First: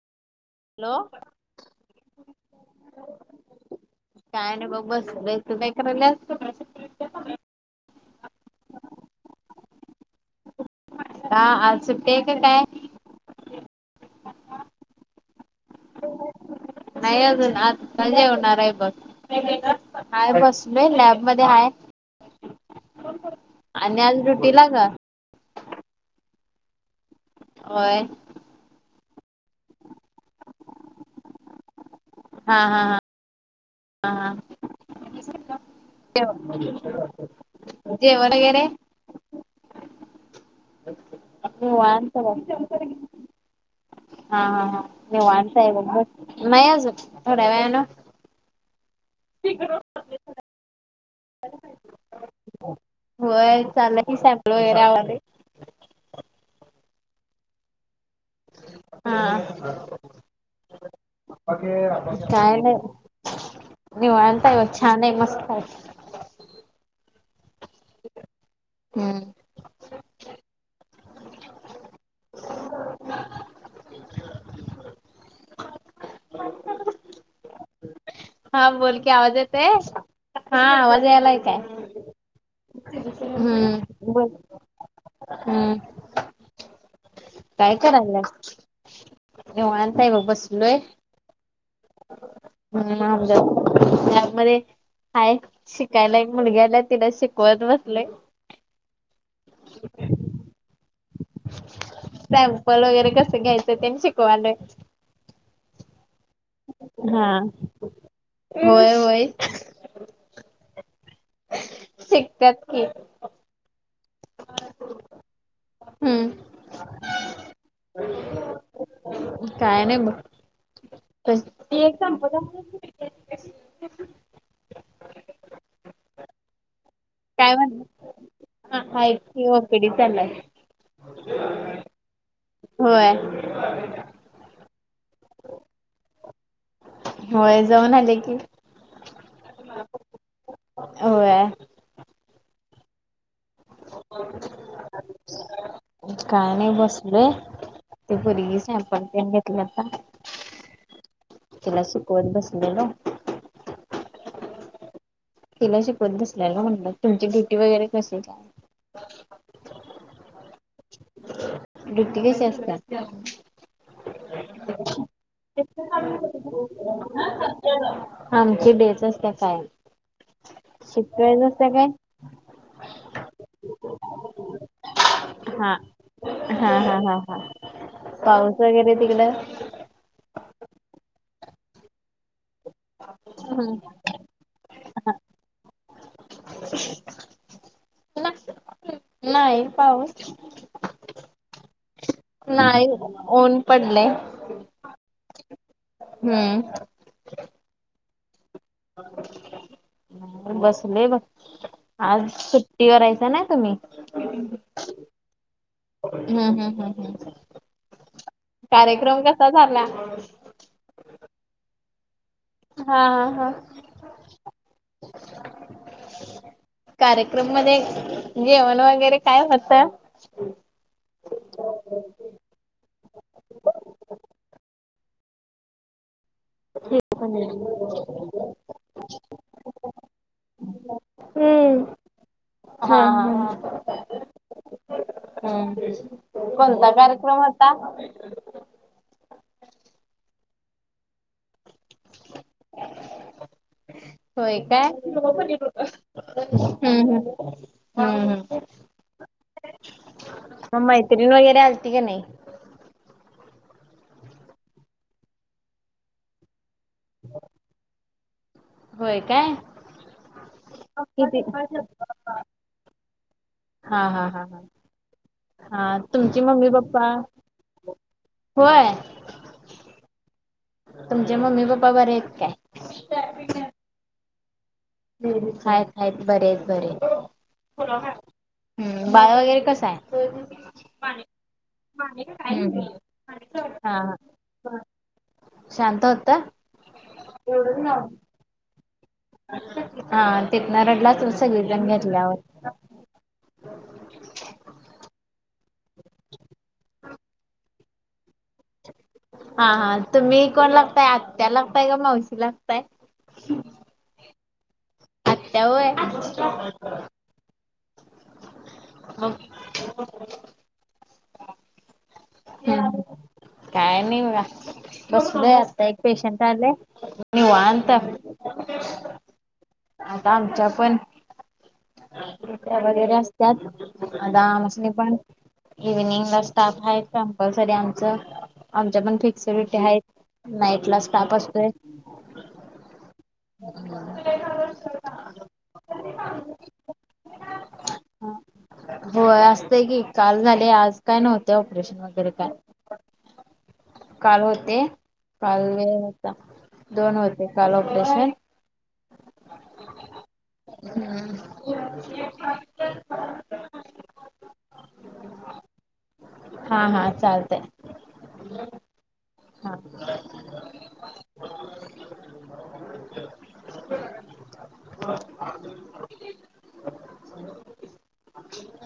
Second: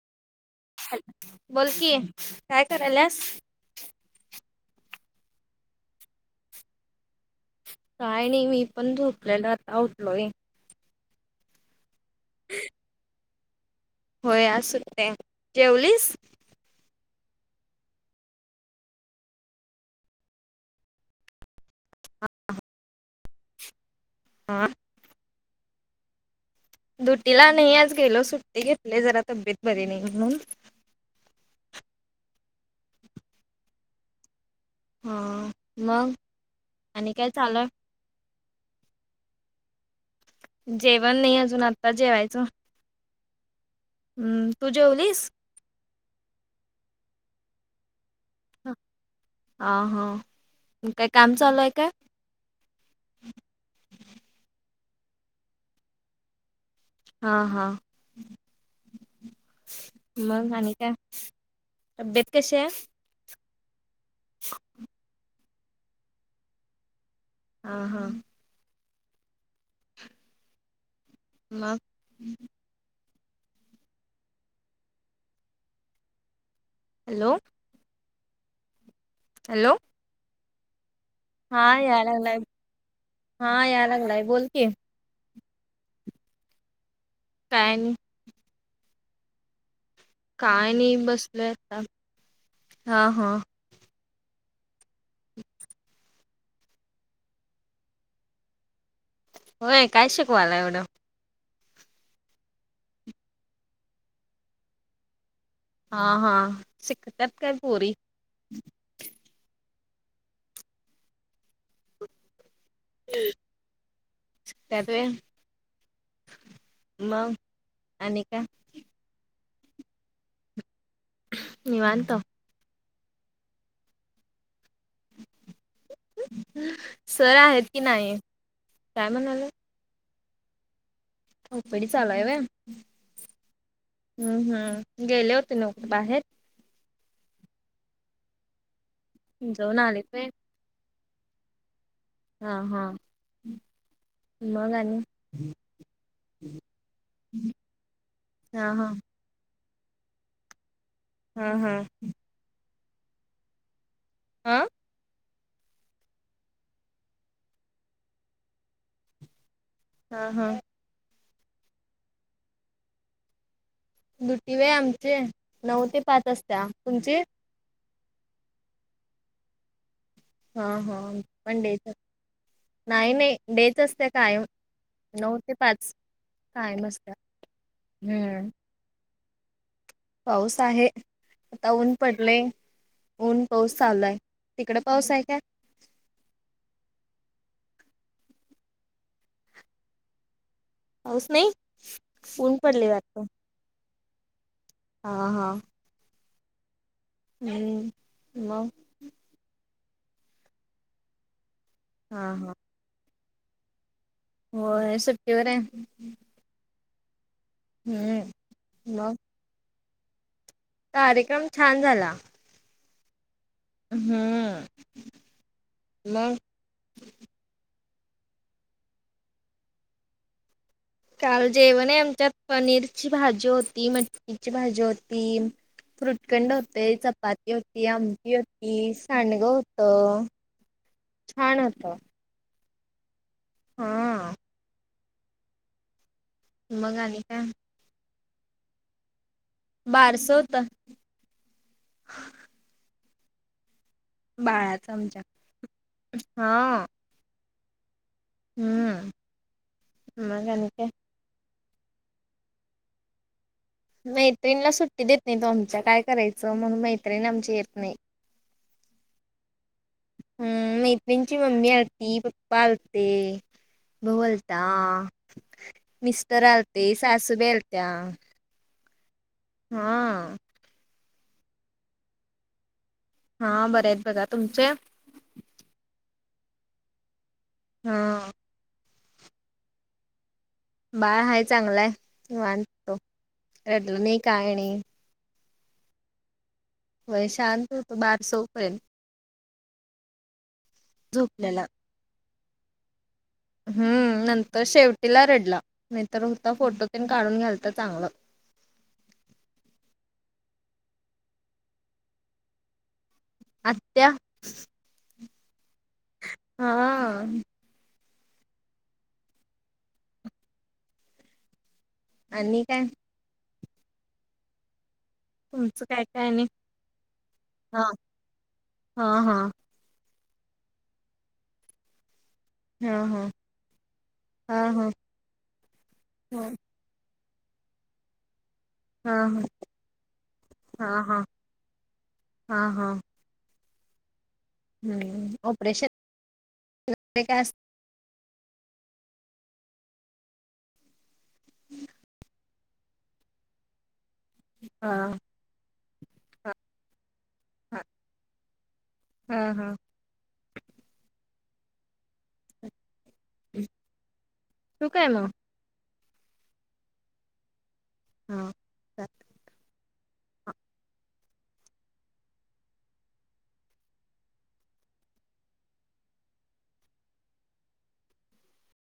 Hello बोल की काय करायल्यास? काय नाही बघ बसलोय, तू काय करायल्यास? काय नाही मी पण झोपल्यालो आत्ता उठलोय. हा आज सुट्टी आहे का काय? होय आज सुट्टी हाय, जेवलीस? नाही अजून आता जेवणार आहे बघ. हाय बसलोय लॅब मधे हाय. आणि आज ड्युटी हा. ला ग? ड्युटीला नाही आज होय गेलो सुट्टी घेतली जरा तब्येत बरी नाही म्हणून. हा हा हा हा हा. हा मग जेव आणि काय चालू हाय? जेवण वगैरे. जेवण नाही अजून आत्ता निवांत जेवायचं. बघ हा हम्म हा तू हा जेवलीस? निवांत हाय बघ नाही अजून थोड्या वेळानं. हा हा हा म काय काम चालूय काय? होय चाल की सँपल वगैरे आवाले. हां हां. हा मग आणि का तब्येत कशी काय आहे? नाही निवांत हाय बघ छाने, मस्त हाय. हा हां. हम्म. मग. हॅलो. हा बोल की आवाज येतय हॅलो हा आवाज यायला हा याय लागलाय हा याय लागलाय बोल की. हम्म. काय करायलाय निवांत आहे ब काय बसलोय. नाही बसलोय आत्ता. हम आमच्या लॅब मधे हाय शिकायला एक मुलगी आल्या तिला शिकवत बसलोय. होय काय शिकवालाय एवढं? सॅम्पल वगैरे कसं घ्यायचं तेन शिकवालोय. हां हां. हा होय होय. शिकत्यात की. शिकत्यात व्हय. हम्म मग आणि काय? काय नाही बघ. निवांत सर काय आहेत की नाही. कधी चाललाय. ओपीडी चालू हाय व्हय हम्म हम्म गेले होते ना कुठे बाहेर. होय जाऊन आले की. जाऊन आलेतय होय. होय. हा हा, मग मगणी. काय नाही बसलय ती पोरगी हा हा सॅम्पल तेन घेत. तलाता हा हा तिला शिकवत बसलेल. ''आं'' तिला शिकवत नसल्या ना म्हण तुमची ड्युटी वगैरे कसे काय. हा हा, ड्युटी कशी असतात. ड्युटी व आमचे नऊ ते पाच वाजता तुमची. आमची बचच आत्या कायम. हा हा, शिकवायच पण असत्या काय डेच नाही नाही डेच असत्या काय. नऊ ते हा पाच काय हा हा असत्या. हा हा पाऊस वगैरे तिकडं पाऊस आहे आता ऊन पडले. ऊन पाऊस चाललाय तिकडे पाऊस आहे काय. नाही पाऊस. पाऊस नाही. ऊन नाही पडले वाटतं ऊन पडले. हा हा, हम्म. हम्म मग. बसलोय बघ. हा हा होय सुट्टेवर आहे. हम हम हम हम्म मग कार्यक्रम कसा झाला. कार्यक्रम छान झाला. हा हा हा, हम मग. कार्यक्रम मध्ये जेवण वगैरे काय होत. काल जेवण आहे आमच्यात पनीरची भाजी होती मटठीची भाजी होती. फ्रुट. चखंड होते चपाती होती आमठी होती सांडगं होत. छान होत. हा हा हा, हा आ. हम् कोणता मग आणि कार्यक्रम काय होता. बारस होत. होय काय बाळाचं आमच्या हम् हम् हम हम. हम मग आणि काय. तीरण वगैरे आलती का नाही. मैत्रीिणीला सुट्टी देत नाही तो आमच्या काय करायचं म्हणून मैत्रीणी आमची येत नाही. होय काय हम् मैतिणची किती हा मम्मी अती पप्प''--'' चालते हा हा बोलता हा हा तुमची मिस्टर मम्मी आलते पप्पा सासूबाई अलत्या होय. हा तुमचे मम्मी पप्पा बरे येत काय? हा बरे येत बघा तुमचे हूं हूं हायत हायत बरेयेत बरेयेत. हा हम्म बाळ वगैरे कसाय? बाळ हाय चांगलाय निवांत रडल हा हा नाही काय नी शांत होता. व्हय शांत होत बारस होऊ पर्यंत हा तितंना रडला असलं झोपलेला सगळीजण घेतल्यावर हम्म नंतर शेवटीला रडला नाय तर होता फोटो तेन काढून घ्यालत चांगलं. हा हा तुम्ही कोण लागताय आत्या लागताय का मावशी लागताय. आत्या त्या होय. हा [inaudible] आणि काय हम् काय नाही बघा बसलोय तुमचं आता एक काय काय पेशंट आणि आलाय, हा निवांत आपलं हा हा आता आमच्या पण हा [unintelligible] हा असत्यात आता हा आमचीनी हा पण इव्हीनिंगला स्टाफ हाय कम प्लसरी आमच आमच्या हा पण फिक्स ड्युटी हायेत नाईट ला हा हा स्टाफ असतोय. हा हा [inaudible] हूं हूं ऑपरेशन [inaudible] काय अस होय असतय की काल झाले आज काय नव्हते ऑपरेशन वगैरे काय काल होते. हा काल वेळ होता. हा दोन होते काल ऑपरेशन हा हा हम्म [unintelligible] ठेवू काय म हा हा चालतय हा हा